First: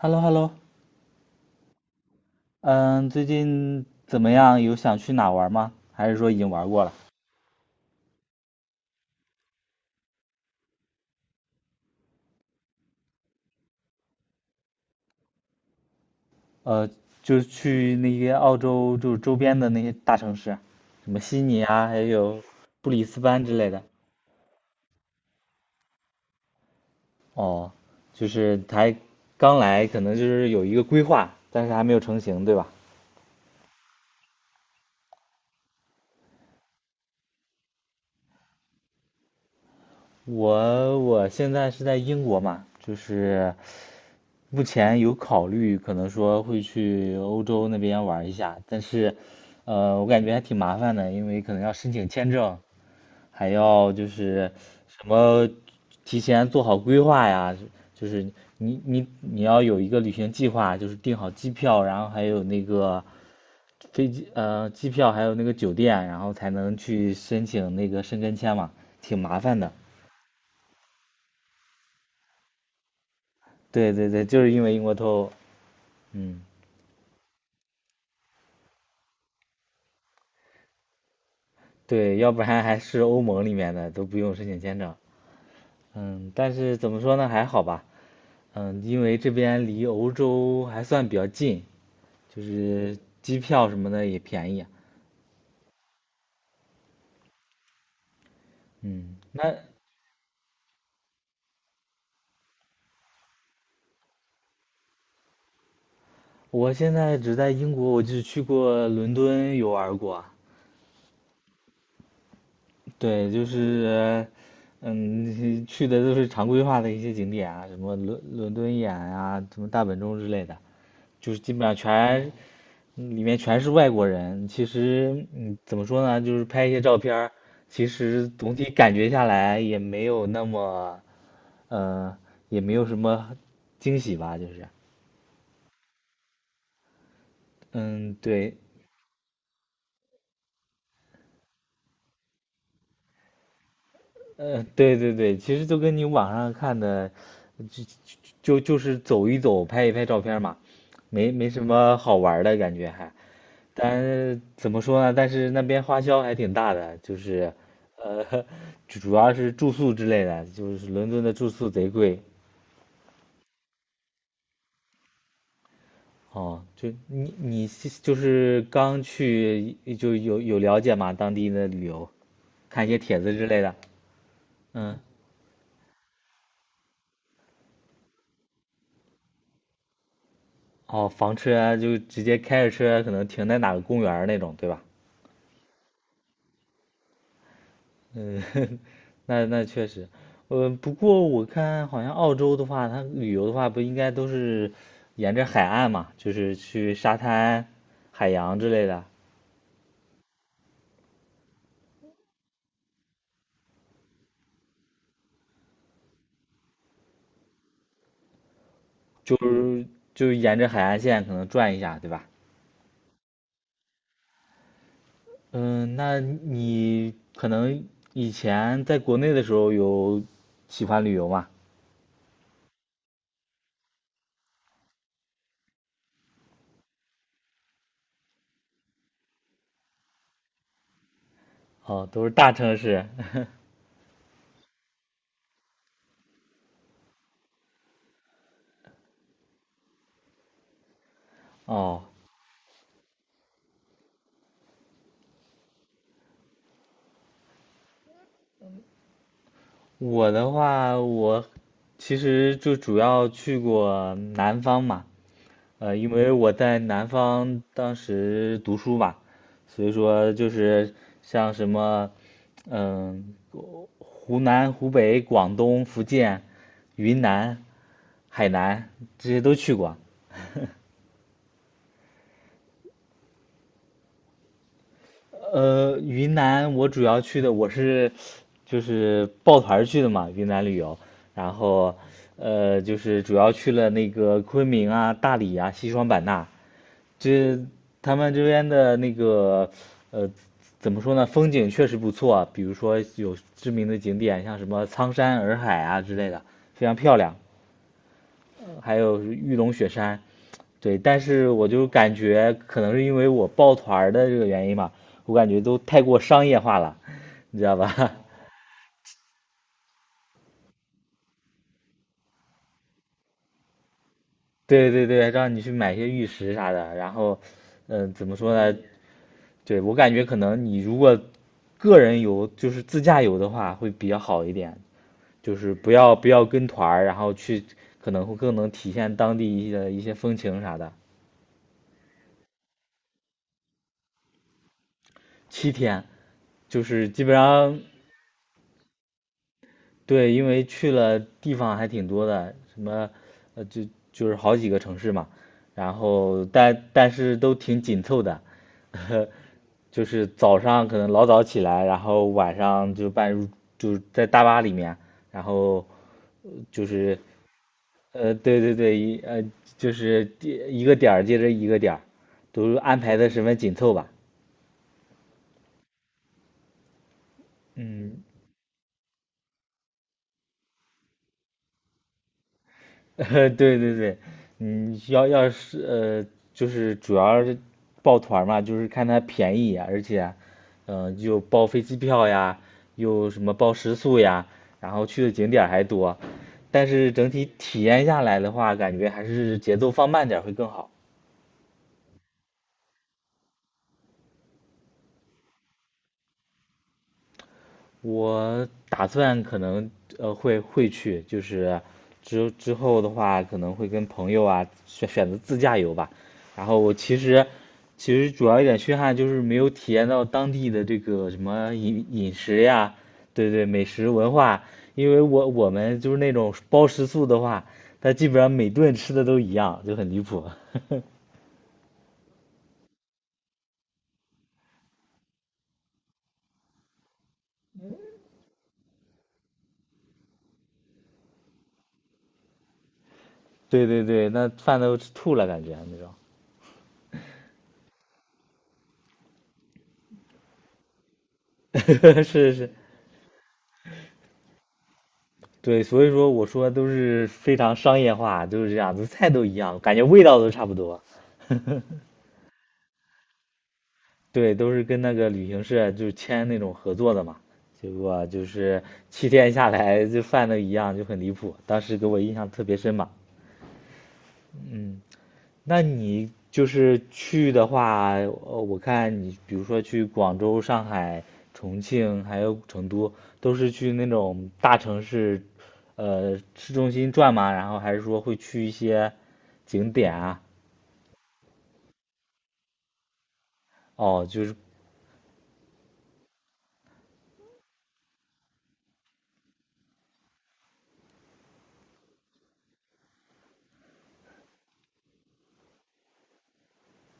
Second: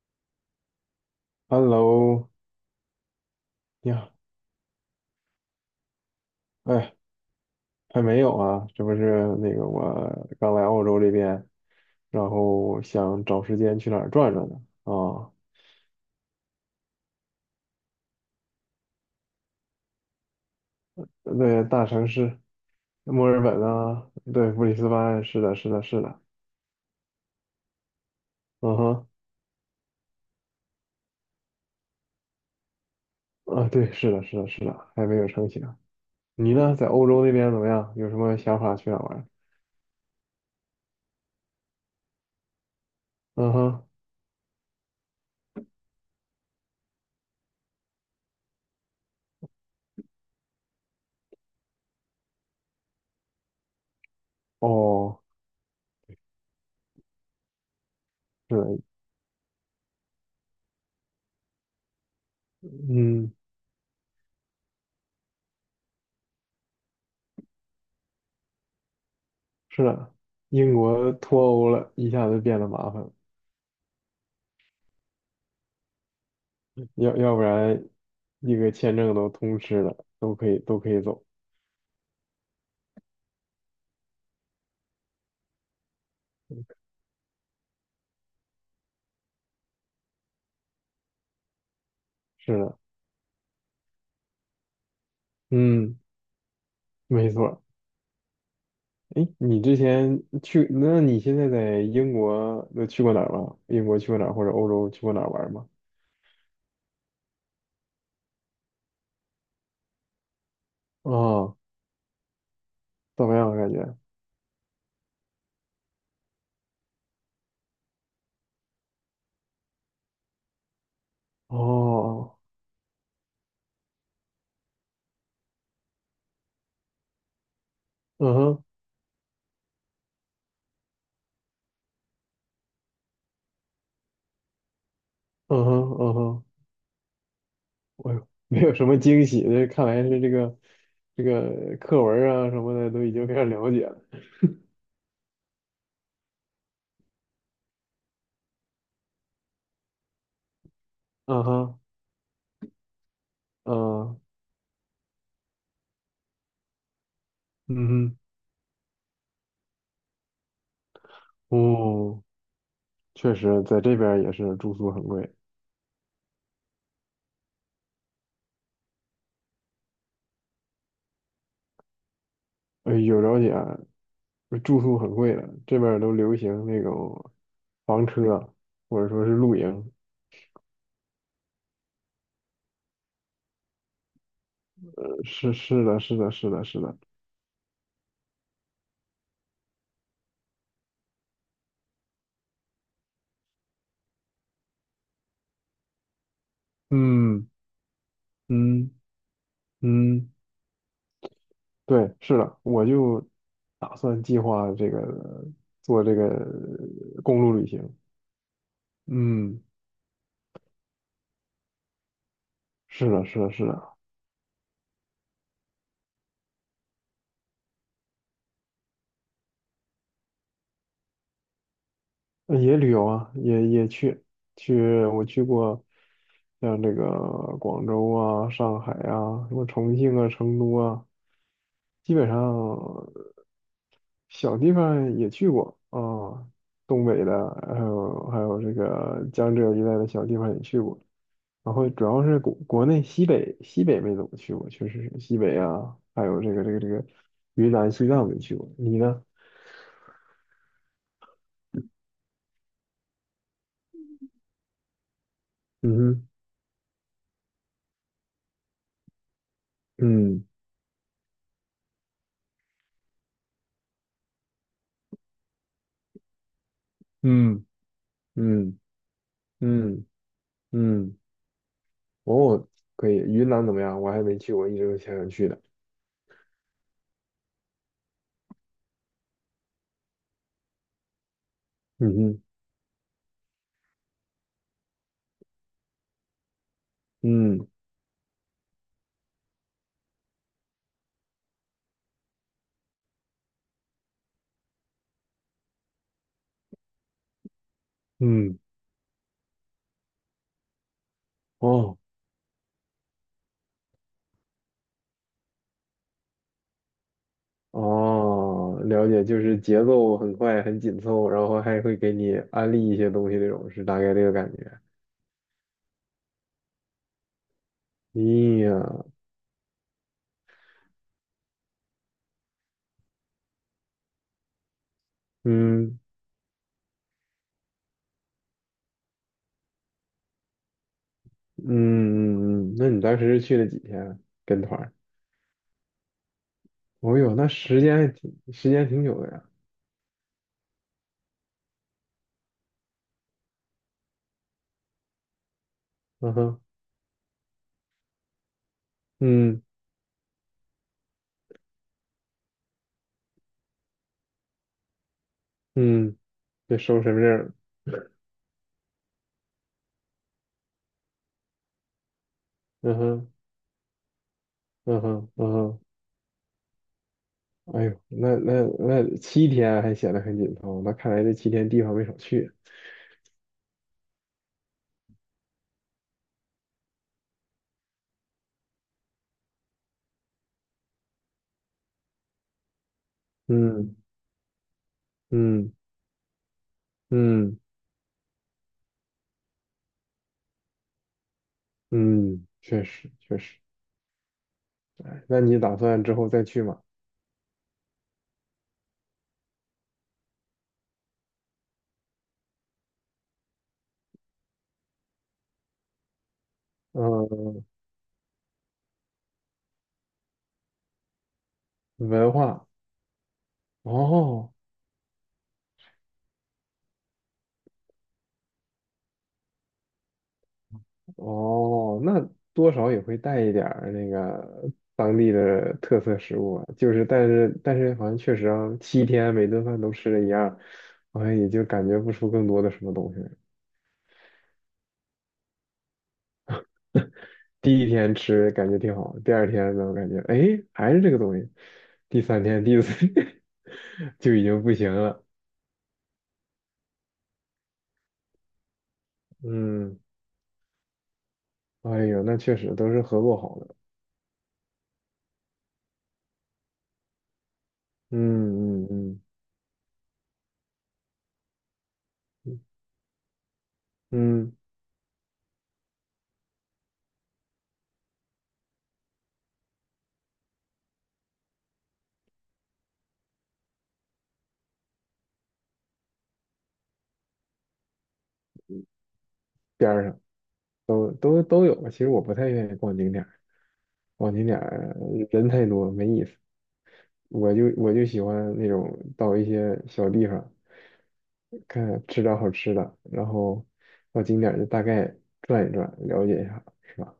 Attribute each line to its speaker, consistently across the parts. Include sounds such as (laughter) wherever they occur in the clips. Speaker 1: h e l l o h e l l o
Speaker 2: Hello，
Speaker 1: 嗯，最近
Speaker 2: 你好，
Speaker 1: 怎么样？有想去哪玩吗？还是说已经玩过了？
Speaker 2: 哎，还没有啊，这不是那个我刚来澳洲这边，然后想找时间去哪儿转转呢？啊，
Speaker 1: 呃，就是去那些澳洲就是周边的那些大城市，什么悉尼
Speaker 2: 对，大
Speaker 1: 啊，还
Speaker 2: 城市，
Speaker 1: 有布里斯
Speaker 2: 墨尔
Speaker 1: 班之
Speaker 2: 本
Speaker 1: 类的。
Speaker 2: 啊，对，布里斯班，是的，是的，是的，
Speaker 1: 哦，就是
Speaker 2: 嗯
Speaker 1: 才
Speaker 2: 哼，
Speaker 1: 刚来，可能就是有一个规划，但是还没有成型，对吧？
Speaker 2: 啊，对，是的，是的，是的，还没有成型。你呢，在欧洲那边怎么样？有什么想法去哪儿玩？
Speaker 1: 我现在是在英国嘛，就
Speaker 2: 嗯
Speaker 1: 是
Speaker 2: 哼，
Speaker 1: 目前有考虑，可能说会去欧洲那边玩一下，但是，我感觉还挺麻烦的，因为可能要申请签证，还要就是什
Speaker 2: 哦，
Speaker 1: 么提前做好规划呀，就是
Speaker 2: 是的，
Speaker 1: 你要有一个旅行计划，就是订好机票，然后还有那个
Speaker 2: 嗯，
Speaker 1: 机票，还有那个酒店，然后才能去申请那个申根签嘛，挺麻烦的。
Speaker 2: 是的，英国脱欧了，一下子变得麻烦了，
Speaker 1: 对对对，就是因为英国脱欧，嗯。
Speaker 2: 要不然一个签证都通吃了，都可以走。
Speaker 1: 对，要不然还是欧盟里面的都不用申请签证。嗯，但是怎么说呢，还好吧。因为这边离欧洲还算比较近，就
Speaker 2: 是的，
Speaker 1: 是机票什么的也便宜。
Speaker 2: 嗯，没错。
Speaker 1: 嗯，
Speaker 2: 哎，
Speaker 1: 那
Speaker 2: 你之前去，那你现在在英国都去过哪儿吗？英国去过哪儿，或者欧洲去过哪儿玩儿吗？
Speaker 1: 我现在只在英国，我就去过伦敦游玩过。
Speaker 2: 啊，怎
Speaker 1: 对，
Speaker 2: 么
Speaker 1: 就
Speaker 2: 样啊感觉？
Speaker 1: 是，(laughs) 去的都是常规化的一些景点啊，什么伦敦眼啊，什么大本钟之类的，就是基本上全，
Speaker 2: 哦，
Speaker 1: 里面全是外国人。其实，怎么说呢，就是拍一些照片儿，其实
Speaker 2: 嗯
Speaker 1: 总体
Speaker 2: 哼，
Speaker 1: 感觉下来也没有那么，呃，也没有什么惊喜吧，就是，
Speaker 2: 嗯哼，嗯哼，哎
Speaker 1: 嗯，
Speaker 2: 呦，
Speaker 1: 对，
Speaker 2: 没有什么惊喜，这看来是这个课文儿啊什么的都已经非常了解了。
Speaker 1: 对对对，其实就跟你网上看的，就就就是走一走，拍一拍照片嘛，没
Speaker 2: 嗯
Speaker 1: 没什
Speaker 2: 哼，
Speaker 1: 么好玩儿的感觉还。
Speaker 2: 嗯，
Speaker 1: 但怎么说呢？但是那边花销还挺大的，就是，
Speaker 2: 嗯哼，
Speaker 1: 呃，(laughs) 主要是住宿之类的，就是伦敦的住宿贼贵。
Speaker 2: 哦，确实在这边儿也是住宿很贵。
Speaker 1: 哦，就你是就是刚去就有了解嘛，当地的旅游，看一
Speaker 2: 哎，
Speaker 1: 些帖
Speaker 2: 有
Speaker 1: 子
Speaker 2: 了
Speaker 1: 之
Speaker 2: 解
Speaker 1: 类的。
Speaker 2: 啊，住宿
Speaker 1: 嗯
Speaker 2: 很贵的，这边儿都流行那种房车，或者说是露营。
Speaker 1: 哦，房车啊就直接开着车啊，可能停在哪个公园儿那种，对吧？
Speaker 2: 是的，是的，是的，是的。
Speaker 1: 嗯，(laughs) 那确实，不过我看好像澳洲的话，它旅游的话，不应该都是沿着海岸嘛，就是去沙
Speaker 2: 嗯
Speaker 1: 滩、海洋之类
Speaker 2: 嗯
Speaker 1: 的，
Speaker 2: 嗯，对，是的，我就打算计划这个做这个公路旅行。
Speaker 1: 就
Speaker 2: 嗯，
Speaker 1: 是就沿着海岸线可能转一下，对吧？
Speaker 2: 是的，是的，是的，
Speaker 1: 嗯，那你可能以前在国内的时候有喜欢旅游吗？
Speaker 2: 也旅游啊，也去，我去过像这个广州啊、上海啊、什么重庆啊、成都啊。
Speaker 1: 哦，
Speaker 2: 基
Speaker 1: 都
Speaker 2: 本
Speaker 1: 是
Speaker 2: 上
Speaker 1: 大城市。
Speaker 2: 小地方也去过啊，东北的，还有这个江浙一带的小地方也去过。
Speaker 1: (laughs)
Speaker 2: 然后
Speaker 1: 哦，
Speaker 2: 主要是国内西北没怎么去过，确实是西北啊，还有这个云南、西藏没去过。你呢？
Speaker 1: 我的话，我其实就主要去过南方嘛，
Speaker 2: 嗯
Speaker 1: 因
Speaker 2: 哼，
Speaker 1: 为我在南方当时读书嘛，所以说
Speaker 2: 嗯
Speaker 1: 就是像什么，嗯、湖南、湖北、广东、福建、云南、
Speaker 2: 嗯
Speaker 1: 海
Speaker 2: 嗯
Speaker 1: 南这些都去过。
Speaker 2: 嗯
Speaker 1: (laughs)
Speaker 2: 嗯，哦，可以。云南怎么样？我还没去过，一直都想去的。
Speaker 1: 云南我主要去的，我是就是抱团儿去的嘛，云南旅游，然后
Speaker 2: 嗯哼，
Speaker 1: 就是主要去了那个昆明啊、大理啊、西双版纳，这
Speaker 2: 嗯
Speaker 1: 他们这边的那个呃，怎么说呢，风景确实不错啊，比如说有知名的景点，像什么苍山洱海啊之类的，非常漂亮。
Speaker 2: 嗯，
Speaker 1: 还有玉龙雪山，对，但是我就
Speaker 2: 哦。
Speaker 1: 感觉可能是因为我抱团的这个原因吧，我感觉都太过商业化了，你知道吧？
Speaker 2: 哦，了解，就是节奏很快，很紧凑，然后还会给你安利一些东西，那种是大概这个感
Speaker 1: (laughs)
Speaker 2: 觉。
Speaker 1: 对对对，让你去买些玉石啥的，然后，怎么说
Speaker 2: 咦呀，
Speaker 1: 呢？对，我感觉可能你如果个人游，就是自驾游的话，会比较好一点，就是不
Speaker 2: 嗯
Speaker 1: 要不要跟团儿，然后去可能会更能体现当地一些风情啥的。
Speaker 2: 嗯嗯嗯，那你当时是去了几天跟团儿
Speaker 1: 七天，就是
Speaker 2: 哦
Speaker 1: 基本
Speaker 2: 哟，那
Speaker 1: 上，
Speaker 2: 时间挺久的呀。
Speaker 1: 对，因为去了地方还挺多的，什么，呃，就就是好几个城市嘛，然
Speaker 2: 嗯
Speaker 1: 后
Speaker 2: 哼，
Speaker 1: 但是都挺紧凑的，(laughs)
Speaker 2: 嗯
Speaker 1: 就是早上可能老早起来，然后晚上就半入就是在大巴里面，然后
Speaker 2: 嗯，这
Speaker 1: 就
Speaker 2: 收身
Speaker 1: 是，
Speaker 2: 份证儿
Speaker 1: 对对对，就是一个点儿接着一个点儿，都
Speaker 2: 嗯
Speaker 1: 安排的
Speaker 2: 哼
Speaker 1: 十分紧凑吧，
Speaker 2: 嗯哼嗯哼，哎呦，
Speaker 1: 嗯。
Speaker 2: 那七天还显得很紧凑，那看来这七天地方没少去。
Speaker 1: (laughs) 对对对，要是就是主要是抱团儿嘛，就是看它便宜呀而且，又包飞机票呀，又什么包食
Speaker 2: 嗯
Speaker 1: 宿呀，然后去的景点儿
Speaker 2: 嗯
Speaker 1: 还多，但是整体
Speaker 2: 嗯
Speaker 1: 体验下来的话，感觉还是节奏放慢点儿会更好。
Speaker 2: 嗯，确实确实。哎那你打算之后再去吗？
Speaker 1: 我打算可能会去，就是之后的话可能会跟朋友啊选择自驾游吧。然后我其实
Speaker 2: 嗯，
Speaker 1: 其实主要一点缺憾就是没有体验到当地的这个什么饮
Speaker 2: 文
Speaker 1: 饮食
Speaker 2: 化，
Speaker 1: 呀，对对，美食文
Speaker 2: 哦
Speaker 1: 化。因为我们就是那种包食宿的话，它基本上每顿吃的都一样，就很离谱。
Speaker 2: 哦，那多少也会带一点儿那个当地的特色食物啊。就是，但是好像确实啊，七天每顿饭都吃的一样，好像也就感觉不出更多的什么东西来。
Speaker 1: (laughs) 对对对，那饭都吃吐了感觉啊那
Speaker 2: 第一天吃感觉挺好，第二天呢，我感觉哎还是这个东西，第
Speaker 1: 种。(laughs)
Speaker 2: 三
Speaker 1: 是
Speaker 2: 天、
Speaker 1: 是。
Speaker 2: 第四天 (laughs) 就已经不行了。
Speaker 1: 对，所以说我说都是非常商业化，都是这样子，菜都一样，感
Speaker 2: 嗯，
Speaker 1: 觉味道都差不多。(laughs)
Speaker 2: 哎呦，那确实都是合作好的。
Speaker 1: 对，都是跟那个旅行社就签那种合作的嘛，结果就是
Speaker 2: 嗯嗯嗯。
Speaker 1: 七天下来就饭都一样，就很离谱，当时给我印象特别深嘛。
Speaker 2: 嗯，
Speaker 1: 嗯。那你就是去的话，我看你比如说去广州、上海、重庆，还有成都，都是去那种大城市，市中心转吗？然后还是说会去一些
Speaker 2: 边
Speaker 1: 景
Speaker 2: 儿
Speaker 1: 点
Speaker 2: 上
Speaker 1: 啊？
Speaker 2: 都有。其实我不太愿意逛景点儿，
Speaker 1: 哦，
Speaker 2: 逛
Speaker 1: 就
Speaker 2: 景
Speaker 1: 是，
Speaker 2: 点儿人太多没意思。我就喜欢那种到一些小地方，看吃点好吃的，然后到景点儿就大概转一转，了解一下，是吧？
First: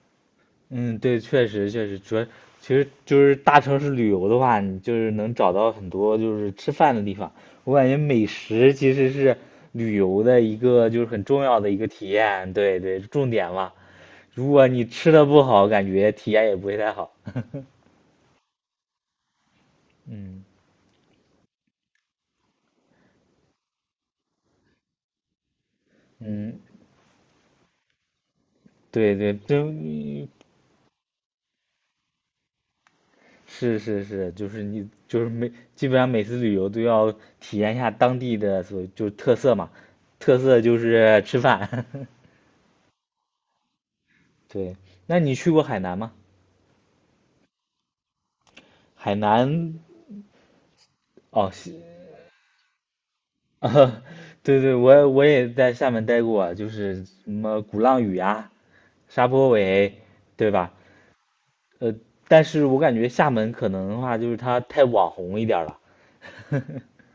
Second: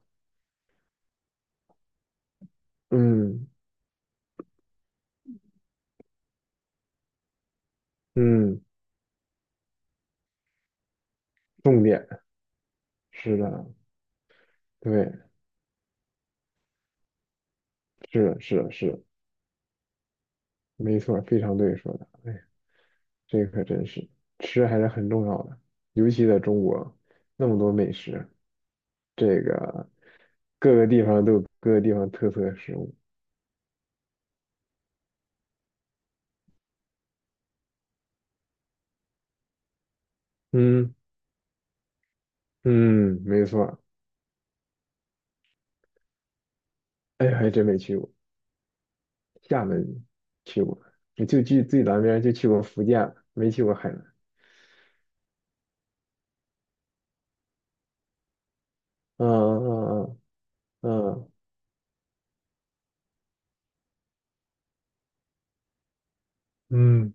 Speaker 1: 嗯，对，确实确实，主要其实就是
Speaker 2: 嗯
Speaker 1: 大城市旅游的话，你就是能找到很多就是吃饭的地方。我感觉美
Speaker 2: 嗯，
Speaker 1: 食其实是旅游的一个就是很重要的一
Speaker 2: 重
Speaker 1: 个
Speaker 2: 点
Speaker 1: 体验，对对，重
Speaker 2: 是
Speaker 1: 点
Speaker 2: 的，
Speaker 1: 嘛。如果你
Speaker 2: 对，
Speaker 1: 吃的不好，感觉体验也不会太好。
Speaker 2: 是的
Speaker 1: 嗯
Speaker 2: 没错，非常对说的。哎呀，这可真是吃还是很重要的，尤其在
Speaker 1: 嗯，
Speaker 2: 中国那么多美食。
Speaker 1: 对对，
Speaker 2: 这个
Speaker 1: 真，
Speaker 2: 各个地方都有各个地方特色的食物。
Speaker 1: 是是是，就是你就是每基本上每次旅游都要体验一下当地的所就是特色嘛，特色就
Speaker 2: 嗯
Speaker 1: 是吃饭。
Speaker 2: 嗯，没错。
Speaker 1: (laughs) 对，那你去过海南吗？
Speaker 2: 哎，还真没去过
Speaker 1: 海
Speaker 2: 厦
Speaker 1: 南
Speaker 2: 门，去过，我就
Speaker 1: 哦，
Speaker 2: 去
Speaker 1: 西
Speaker 2: 最南边就去过福建了没
Speaker 1: (laughs)
Speaker 2: 去过海
Speaker 1: 啊，
Speaker 2: 南。
Speaker 1: 对对，我也在厦门待过，就是什么鼓浪屿啊、沙坡尾，
Speaker 2: 嗯
Speaker 1: 对吧？
Speaker 2: 嗯嗯
Speaker 1: 呃，但是我感觉厦门可能的话，就是它太网红一点了，(laughs)
Speaker 2: 嗯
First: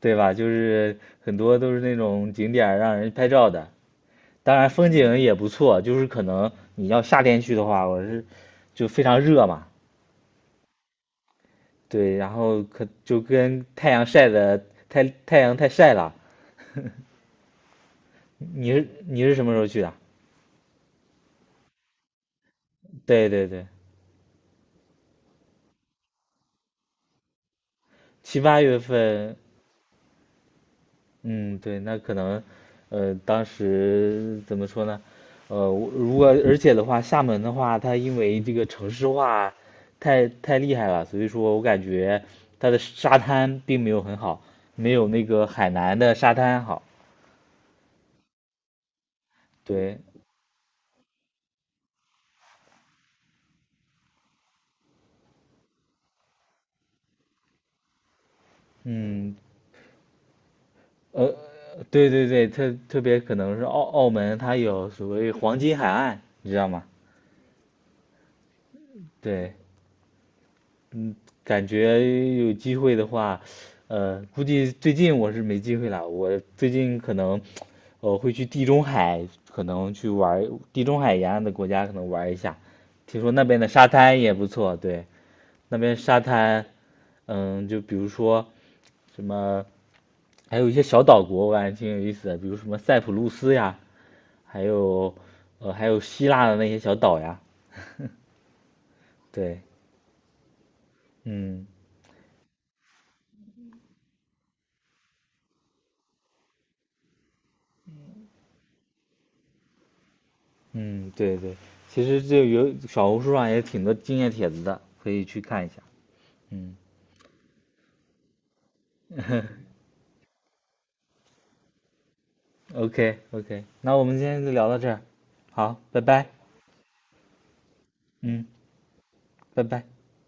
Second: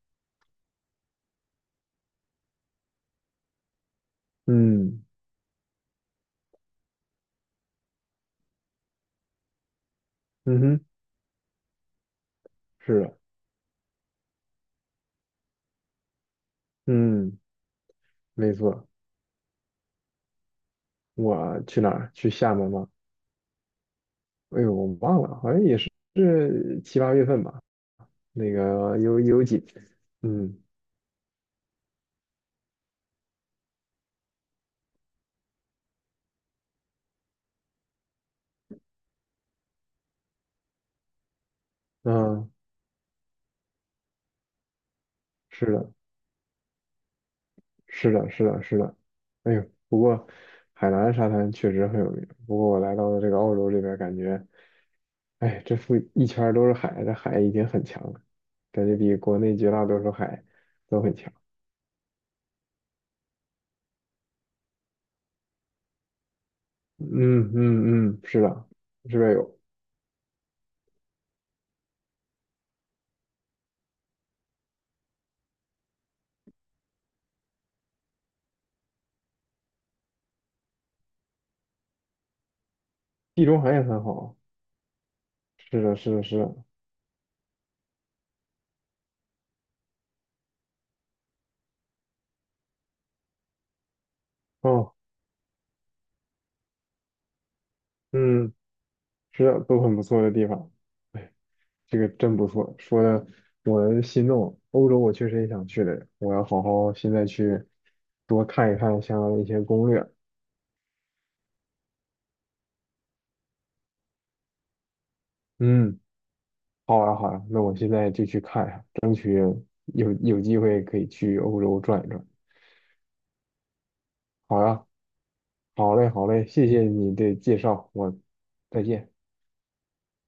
Speaker 1: 对吧？就是很多都是那种景点儿让人拍照的，当然风
Speaker 2: 嗯
Speaker 1: 景也不错，就是可能你要夏天去的话，我是就非常热嘛，
Speaker 2: 嗯嗯哼，
Speaker 1: 对，然后可
Speaker 2: 是的，
Speaker 1: 就跟太阳晒的太阳太晒了。
Speaker 2: 嗯，没
Speaker 1: 你
Speaker 2: 错。
Speaker 1: 是你是什么时候去的？
Speaker 2: 我去哪儿？去厦门吗？
Speaker 1: 对对对，
Speaker 2: 哎呦，我忘了，好像也是七八月份吧。
Speaker 1: 七
Speaker 2: 那
Speaker 1: 八月
Speaker 2: 个有
Speaker 1: 份，
Speaker 2: 有几，嗯
Speaker 1: 嗯，对，那可能，当时怎么说呢？我如果而且的话，厦门的话，它因为这个城市化太厉害了，所以说我感觉
Speaker 2: 嗯，
Speaker 1: 它的沙滩并没有很好，没有那个
Speaker 2: 是
Speaker 1: 海
Speaker 2: 的，
Speaker 1: 南的沙滩好。
Speaker 2: 是的，是的，是的。哎呦，
Speaker 1: 对，
Speaker 2: 不过海南沙滩确实很有名。不过我来到了这个澳洲这边，感觉，哎，这附一圈儿都是海，这海已经很强了，感觉比
Speaker 1: 嗯，
Speaker 2: 国内绝大多数海都很
Speaker 1: 呃，
Speaker 2: 强。
Speaker 1: 对对对，特别可能是澳门，它有所谓黄金海岸，你知道吗？
Speaker 2: 嗯嗯嗯，是的，这边
Speaker 1: 对。
Speaker 2: 有
Speaker 1: 嗯，感觉有机会的话，估计最近我是没机会了。我最近可能，会去地中海，可能去玩儿地中海沿岸的国家，可能玩儿一下。听说那
Speaker 2: 地
Speaker 1: 边
Speaker 2: 中
Speaker 1: 的
Speaker 2: 海也
Speaker 1: 沙
Speaker 2: 很
Speaker 1: 滩也
Speaker 2: 好。
Speaker 1: 不错，对，那
Speaker 2: 是
Speaker 1: 边
Speaker 2: 的，是
Speaker 1: 沙
Speaker 2: 的，是
Speaker 1: 滩，
Speaker 2: 的。
Speaker 1: 就比如说什么，还有一些小岛国，我感觉挺有意思的，比如什么塞浦路斯呀，还
Speaker 2: 哦，
Speaker 1: 有，还有希腊的那些小岛呀，(laughs)
Speaker 2: 嗯，是的，
Speaker 1: 对，
Speaker 2: 都很不错的地方。哎。
Speaker 1: 嗯。
Speaker 2: 这个真不错，说的我心动。欧洲我确实也想去的，我要好好现在去多看一看像一些攻略。
Speaker 1: 嗯，对对，其实就有小红书上也挺多经验帖子的，可以去看一下。
Speaker 2: 嗯，
Speaker 1: 嗯
Speaker 2: 好呀好呀，那我现在就去看一下，
Speaker 1: (laughs)
Speaker 2: 有机会可以去欧洲转一转。
Speaker 1: ，OK OK，那我们今天就
Speaker 2: 好
Speaker 1: 聊到
Speaker 2: 呀，
Speaker 1: 这儿，好，
Speaker 2: 好
Speaker 1: 拜
Speaker 2: 嘞好
Speaker 1: 拜。
Speaker 2: 嘞，谢谢你的介绍，我
Speaker 1: 嗯，
Speaker 2: 再见。
Speaker 1: 拜拜。